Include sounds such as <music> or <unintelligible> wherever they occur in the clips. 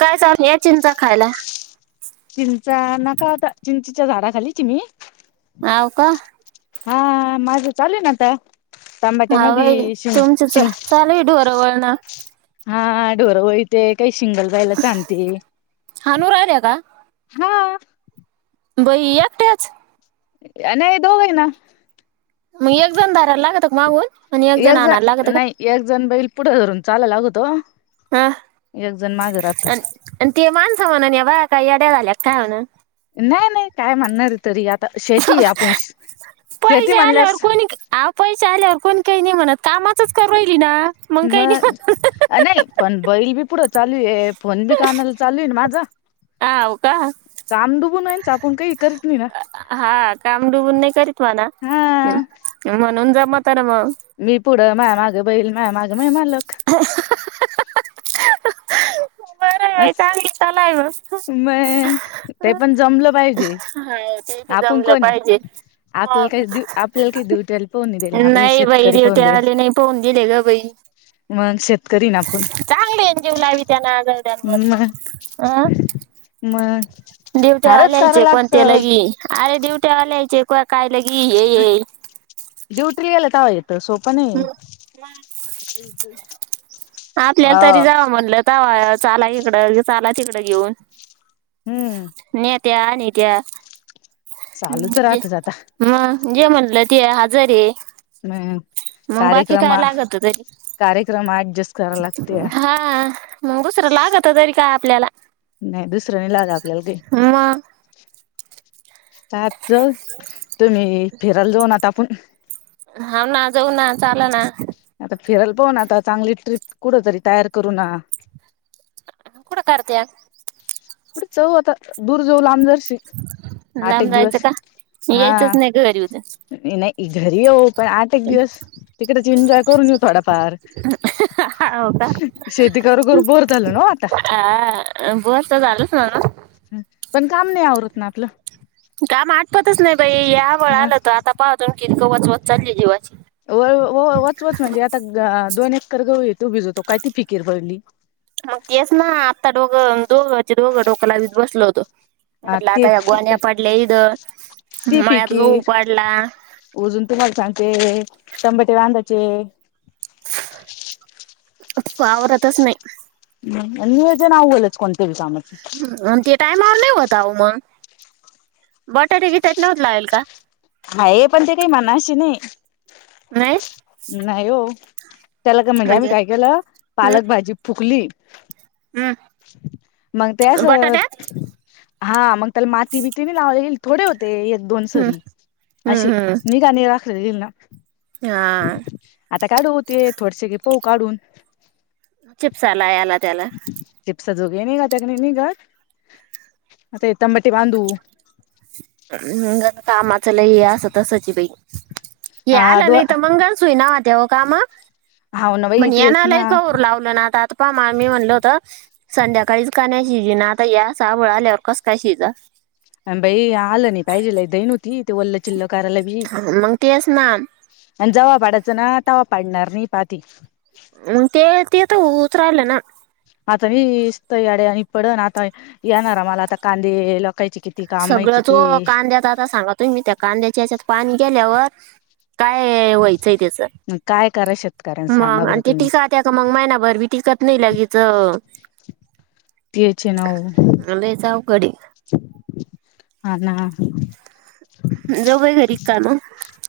काय सा या चिंचा खायला. चिंचा नको आता,, चिंचीच्या झाडा खालीच इ मी. हावका हा माझं चालुये ना आता, तांबाट्या मधी शिंग शिंग चालूय ढोरं वळनं हा ढोरं वळते काही शिंगल जायला आणते. हाणू राहिल्या का हा. बई एकट्याच? अ नाही दोघै ना. मग एक जण धराला लागतं का मागून, आणि एक जण आणाला लागतं का? एक जण बैल पुढं धरून चाला लागतं. हा,, अ आण ते माणसं म्हणन या बाया काय येड्या झाल्यात का म्हणून. नाही नाही काय म्हणणारे तरी आता, शेतीय आपस पैसेे आल्यावर कोणी, हाओ पैसे आल्यावर कोणी काही नाही म्हणत, कामाचच करु राहिली ना. काही नाही मग, म्हणत नाही पण बैल बी पुढं चालू आहे फोन बी कानाला चालू आहे न माझं. हाव का काम दुबून आहे च आपण काही करत नाही ना. डुबुन नाही करत म्हणा,, हा म्हणून जमा तर मग. मी पुढं माय मागे बैल, मा्या मागे माय मालक. र अस तलाय. <unintelligible> मग, ते पण जमलं पाहिजे. हा, ते पी आपण जमलं कोण आहे पायजेच. आपल्याला काही देऊ आपल्याला काही ड्युटीला पाहून देईल ना, आपल्याला नाही बाई शेतकरी विडीओ पाहून ते देईल आले नाही पाऊन दिले ग बाई. मग शेतकरी ना आपण. चांगले एकजीव लावी त्यांना आजवड्यांवर,, मग हां मग डुट्यावाला सारच करावं वाल्याचे कोणते लागतं लगी, अरे ड्युट्यावालाचे क काय ते लगी. ये ये ड्यूटलला तवा येत. तर सोप नाही,,, आपल्याला तरी हा. जावं म्हणलं चाला इकडं, ह्यो चाला तिकडं घेऊन,, हम्म नेत त्या नेत्या. चालूच हं, जे राहतच आता मग जे म्हणलं ते आजारी ए. मग कार्यक्रमं,, तरी कार्यक्रम अॅडजस्ट करा लागत्या. हा,, मग दुसरं लागतं तरी काय आपल्याला. नाही, दुसरं नाही लागं आपल्याला दे मग. आत जाऊ, तुम्ही फिरायला जाऊ ना आता आपण हा ना जाऊ ना चालं ना. आता फिरायला पाहु ना आता चांगली ट्रीप कुठ तरी तयार करूना. कुठे करत्यात पुढचं आता दूरदेव लांबदर्शी लांब राहायचं का यायचंच नाही घरी उद्या नाही घरी येऊ पण आठ एक दिवस तिकडच एन्जॉय करून येऊ थोडाफार हो का? शेती करू करू बर झालं ना आता अ बस तर झालं सगळ पण काम नाही आवरत ना आपल काम आठपतच नाही बाई आभाळ मग आलं होतं तर आता पाहतून कवच वचकट चालली जीवाची व वचवच म्हणजे आता दोन एकर गव येतो भिजवतो काय ती फिकीर पडली मग तेच ना आत्ता डोघं दोघं दोघं डोक्याला बसल होत आता हा म्हटलं ते आता या ती गोन्या पाडल्या इद मळ्यात गहू पाडला ऊजून सांगते तंबाटे आवरतच नाही हम्म नवज नाव ओलच कोणतेव सागत आणि ते टायमावर नाही होत मग बटाटे बिटेट लागल का हा हे पण ते काही मनाशी नाही. नाही नाही हो त्याला का म्हणजे आम्ही काय केलं हम्म पालक भाजी फुकली हम्म मग ते अस बटाट्यात हा मग त्याला माती बीतीने लाव थोडे होते एक दोन हम्म सरी अशी हम्म हम्म मी का नाही राखले गईल ना हा आता काढू होते थोडसे पाह काढून चिप्स आला याला त्याला चिप्स जोगनघ ते घालते कणी ग मी येताना बांधु ज कामाच लय हे असं तसाची बाई ये हा आला दो नाहीय तर मंगळसुय नवा तेव काम हाव ना बाई म्हण या तेच नालाय ना का होर लावलं ना आता आता मा मी म्हणल होत संध्याकाळीच का नाही शिजे ना आता या साबळ आल्यावर कसं काय शिज बाई आलं नाही पाहिजेला दई नवती ते ल्ल चिल्ल करायला बी मग तेच ना आणि जवा पाडायचं ना तवा पाडणार नाही पाहाती म ते ते तर उहित राहिल ना आता मी इसत याडे आणि पडन आता येणार मला आता कांदे लोकायची सगळं चो काद्याच आता सांगत तुम्ही त्या कांद्याच्या याच्यात पाणी गेल्यावर काय व्हायचंय त्याचं काय करा शेतकऱ्यां सांगा मग बरं आणि ते तुम्ही टीक त्याया का मग महिनाभर बी टिकत नाही लगेच तीचे नव लईच अवघड आहे हा ना जो काय घरी काम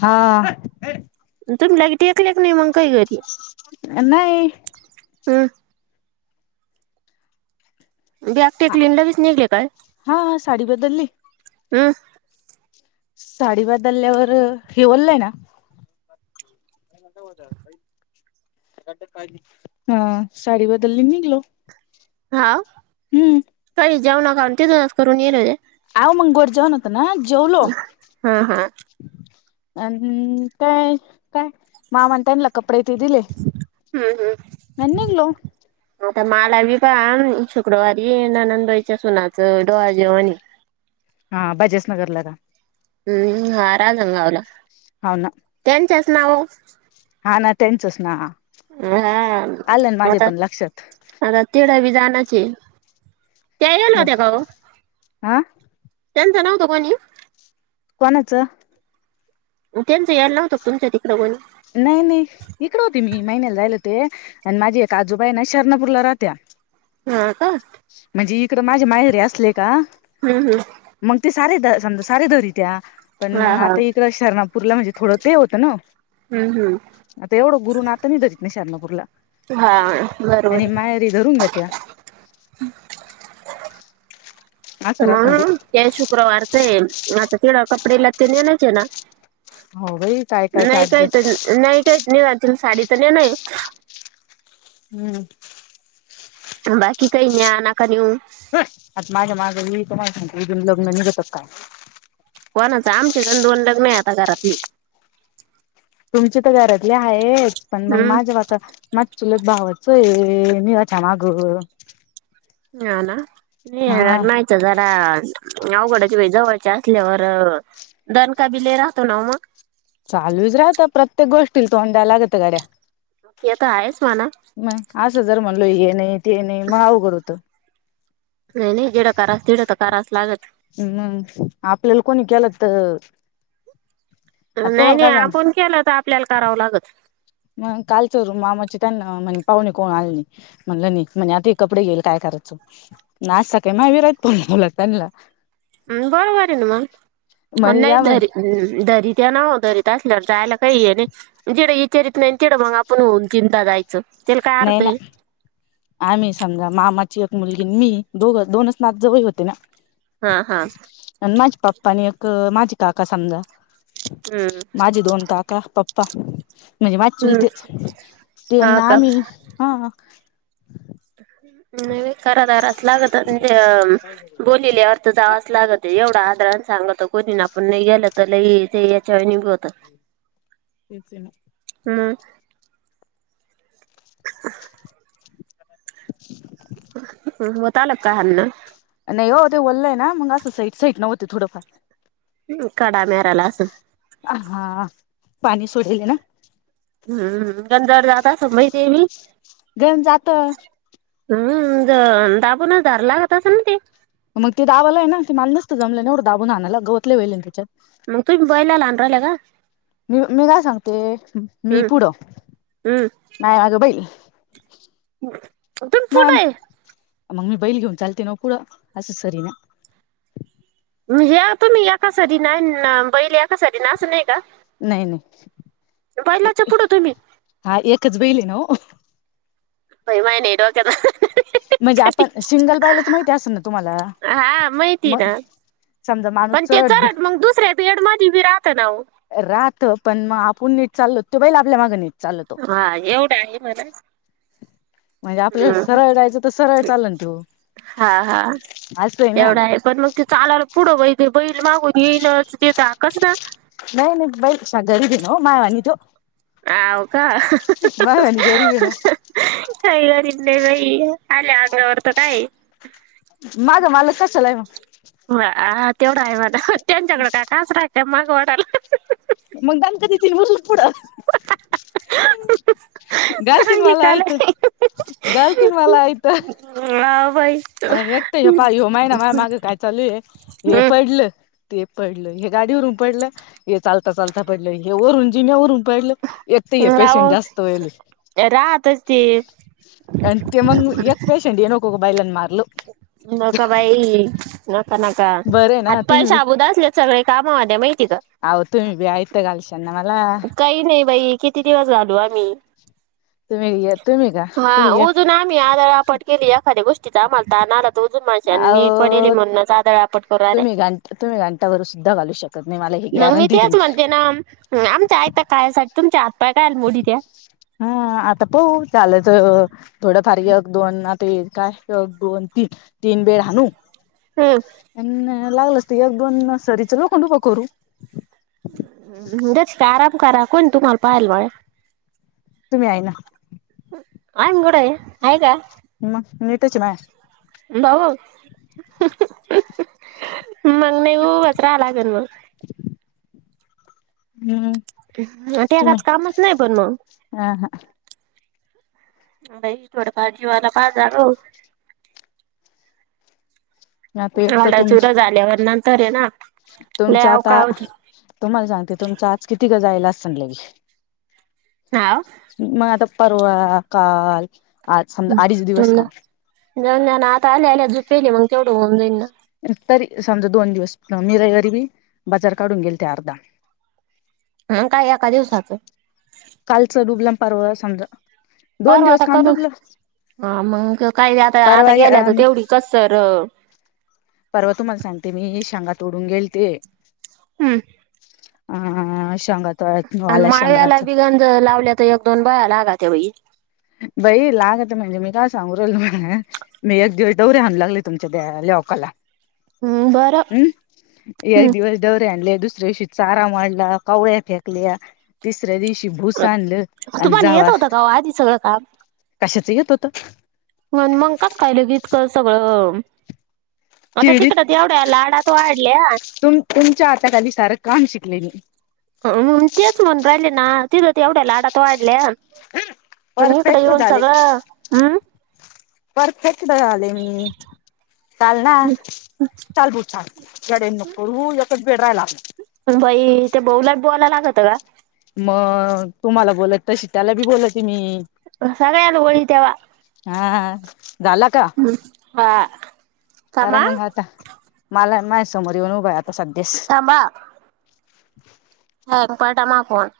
हा तुम्हीलाग टेकले क नाही मग काही घरी नाही हम् बॅग टेकलीनला बीच निघले काय हा साडी बदलली हम् साडी बदलल्यावर हेिवललंय ना हा का, हा साडी बदलली निघालो हा काही जाऊ नाका तिथूनूनच करून येईले आव मगंगोड जेवण होत ना जेवलो हम् हम अम काय काय मामा त्यांना कपडे ते दिले हा हा आणि निघलो आता माला बी प शुक्रवारी ननंदबाईच्या सुनाचं डोळ जेवण आहे हां बजाज नगरला का हम्म हा राजगावला हो ना त्यांच्याच नाव हा ना त्यांचच ना, हा आलंन माझे आता पण लक्षात आता तड बी जाण्याचे त्या याल होत्या काहो हा त्यांचं नाव तर कोणी कोणाचं त्यांचं यायलावत तुमच्या तिकडं कोणी नाही नाही इकड होती मी महिन्याला जायला होते आणि, माझी एक आजूबाई आहे ना शरणापुरला राहत्या. हा का म्हणजे इकडं माझे मायरीे असले का हम्म हम्म मग ते सारे समजा साारले धरीत्या पण हा मग हा आता इकड शर्णापूरला म्हणजे थोडं ते होतं ना हो हम् हम् आता एवढं गुरु नाता नि धरीत नाही शारनापूरला, हा बरोबर त्यांनी आहे मायारी धरून घ्याेत त्या असं म्ह राहतं ते शुक्रवारच ए आता तड कपडे लाते ने मी नाहीच ना,, हो बाई काय काय काय नाही काहीत ऍडजस्ट नाही काही नाही रा साडी तर न्यायचं आहे,, हम्म बाकी काही न्या नाका न्यू आता माझ्या मागली तर माझ सांगून लग्न नाही घेतात काय कोणाच आमचेच्याण दोन लग्न आहे आता घरातली तुमची तर घरातली आहेच पण मग हम्म माझेवता चुलत भावाचंय आहे याचं माग हा ना हा जरा अवघडची आहे जवळच्या असल्यावर दन का बि लाई राहतो ना मग, चालूच राहत प्रत्येक गोष्टी तोंडाय लागत गड्या ते तर आहेच म्हणा मग असं जर म्हणलो हे नाही ते नाही मग अवघड होतो नाही नाही जेवढं तर करा तेवढं करावंच लागतं हम्म आपल्याला कोणी केलं तर आता नाही, तुम्हाला नाही काय सांग आपण केलं तर आपल्याला करावं लागत मग कालच रूम मामाचे त्यांना म्हणे पाहुणे कोण आलेणे म्हणलं नाही म्हणजे आता हे कपडे गेले काय करायचं ना असं का विरात दोन मुला त्यांला. हम बरोबर आहे ना मग म्हणे या म्हणे नाही तरी त्या नाव दरीत असल्यावर जायला काही ये नाही जेढ विचारित नाही तेढं मग आपण होऊन चिंता जायची तेल काय नाही अर्थ ना आहे आम्ही समजा, मामाची एक मुलगी मी दोघ दोनच नातं जवळ होते ना हां, हा. आणि माझे पप्पा आणि एक माझे काका समजा, हम्म माझे दोन का का पप्पा, म्हणजे माझे हम्म चुलतेच, हा तेना का आम्ही हा. नाही कराधराच लागतं, म्हणजे बोलिल्यार. ते जावंच लागतं, एवढं आदरान सांगतं कोणीन, आपण नाही गेलं तर लई ते याच्या वानी बी होतं. तेच ये ना. उअ. <inaudible> त्याला काय हाणन. नाही ओ, ते वल्लं आहेना, मग असं सईट सईटने होते थोडंफार. हम्म, कडा मेहराला असं. हा, पाणी सोडेल आहे ना. हम हम्म, गंजा आड जात असन बाई, ते बी. गंज जातं. हम्म, ज दाबूनच धरा लागत असन ना ते. मग ते दावाला आहे ना, ते माला नसतं जमलं ना एवढं दाबून हाणायला, गवत लई होयेले ना त्याच्यात. मग तुम्ही बैलाला हाणु राहिल्या का? मी मी काय सांगते, मी हम्म पुढं, हम्म मया मागं बैल. तुम्ही पुढं मम आहे मग मी बैल घेऊन चालते ना ओ पुढं, असं सरी ना. उम, ह्या तुम्ही एका सरी नान, अन बैल एका सरी ना, असं नाही का? नाही, बैलाच्या नाही, पुढं तुम्ही हा एकच बैल आहे ना ओ. बाई, मह्या नाही डोक्यात म्हणजे आपण सिंगल बैलाच माहिती असन ना तुम्हाला, हा माहिती मग ना समजा माणूस पण ते चरड चराठ मग दुसऱ्या बेडमध्ये बी राहतं ना ओ. राहतं, पण मग आपुण नीट चाललो तेव बैल आपल्या मागं नीट चाल हा, एवढं आहे म्हणा. म्हणजे आपल्याला हम्म. सरळ जायचं तर, सरळ चालन तेव. हा, हा, तेवढं आहे, पण मग ते चालायला पुढं बाई, ते बैल मागून येईनच ते धाकच ना. नाही, नाही, बैल तसा गरीब आहे ना ओ, मह्यावानी तेव. आव का. मायवानी गरीब आहे ना काही गरीब नाही बाई, आल्या अंगावर तर काये? माघ मालक कशाला आहे मग? हा, तेवढं आहे म्हणा, त्यांच्याकडं काय कासरा आहे काय, मागं ओढायला. मग दणका देतील, होतील पुढं. घालतीन चांगली मला काल आयतं, घालतीन मला आयतं. हाव बाई. अन् एक तर हे पाहाय ह्यो माहिना मह्या माग काय चालू ये, हे हम्म पडलं. ते पडलं, हे गाडीवरून पडलं, हे चालता चालता पडलं, हे वरून जिण्यावरून पडलं, एक तर हे पेशंट राह जास्त व्हयले. राहतच ते आणि ते मग एक पेशंट हे नको का, बैलांन मार नका बाई, नका नका, बरं आहे ना हात पाय तुम्ही शाबुत असले सगळे काम होत्या, माहिती का? अहो, तुम्ही बी आयतं घालशानना मला. काही नाही बाई, किती दिवस घालू आम्ही. तुम्ही तुम्ही का हा! तुम्ही उजून आम्ही आदळआपट केली, एखाद्या गोष्टीचा आम्हाला ताण आला <unintelligible> मी पडेले अहो म्हणूनच, आदळ आपट करु राहिल्या. तुम्ही घंटा तुम्ही घंटाभर सुद्धा घालू शकत नाही मला ही मग मी गॅरंटी तेच तुमची म्हणते ना, आमच्या आयतं खायासाठी तुमचे हातपाय कायला मुडीत्या. हा! आता पळून चालल्यात. थोडंफार एक, दोन ते काय एक, दोन, तीन. तीन बेळ हाणु. <unintelligible> अन् लागलस तर, एक दोन सरीचं लोखंड उभं करु. <inaudible> तेच की, आराम करा कोण आहे तुम्हाला पाहायला मळ्यात. तुम्ही आहे ना! <unintelligible> मग <unintelligible> भाऊ! मला नाही ब उभाच राहायं लागल मग. <unintelligible> तुम्ही टेकाच कामच नाही. पण मग, ह हा बाई थोडं फार जीवाला पहा <unintelligible> आता एक तर चुरा झाल्यावर नंतर हय ना तुमच लय आता, अवकाळ होती तुम्हाला सांगते तुमचं आज किती का <unintelligible> हावं! मग आता परवा, काल आज समजा अडीच दिवस काम जाऊंद्या ना आता आल्या आल्या दूध पिलं मग तेवढं होऊन जाईन ना! तरी, समजा दोन दिवस मी रविवारी बी बाजार काढून गेलते अर्धा. हं! काय एका दिवसाचं. कालचं डुबला, अन परवा समजा दोन परवा दिवस आता काम करून, डुबलं ह मंग काही आता, आता गेल्या परवा तर तेवढी कसर परवा! तुम्हाला सांगते मी शेंगा तोडून गेल ते हं! अ.. शेंगात आणि माळव्याला बि गणज लावल्या, तर एक दोन बायालागा ते बाई बाई लागत्या म्हणजे, मी काय सांगू राहिले, तुम्हाला मी एक दिवस दौरे हाणू लागले, तुमच्या दे लौकाला. हम्म बरं हम्म! एक हम्म दिवस दौरे हाणले, दुसऱ्या दिवशी चारा मांडला, कवळ्या फेकल्या तिसऱ्या दिवशी भूस आणलं आणि जावा हो! आधी सगळं काम कशाच येत होत! होय मग कसं काय, लगी इतकं सगळं आता किडीत तिकडं एवढ्या लाडात वाढलिया. तुम तुमच्या हाता खाली सारं काम शिकले मी, हम्म! तेच म्हणू राहिले ना, तिथं तरं एवढ्या लाडात वाढल्या पण इकडे परफेक्ट येऊन झाले सगळं, हम्म! परफेक्ट झाले मी! चालंना, चालं बू चालं, येड्यावनी नको करु, एकच बेड राहिला. बाई त्या भाऊलाच बोलायं लागत का? मग तुम्हाला बोलतं, तशी त्याला बी बोलते मी. सगळ्यांना वळी तेव्हा. हा झाला का? हं. हा करा थांबा मग आता. मला माह्या समोर येउन उभा हे आता सध्यास. थांबा. <unintelligible>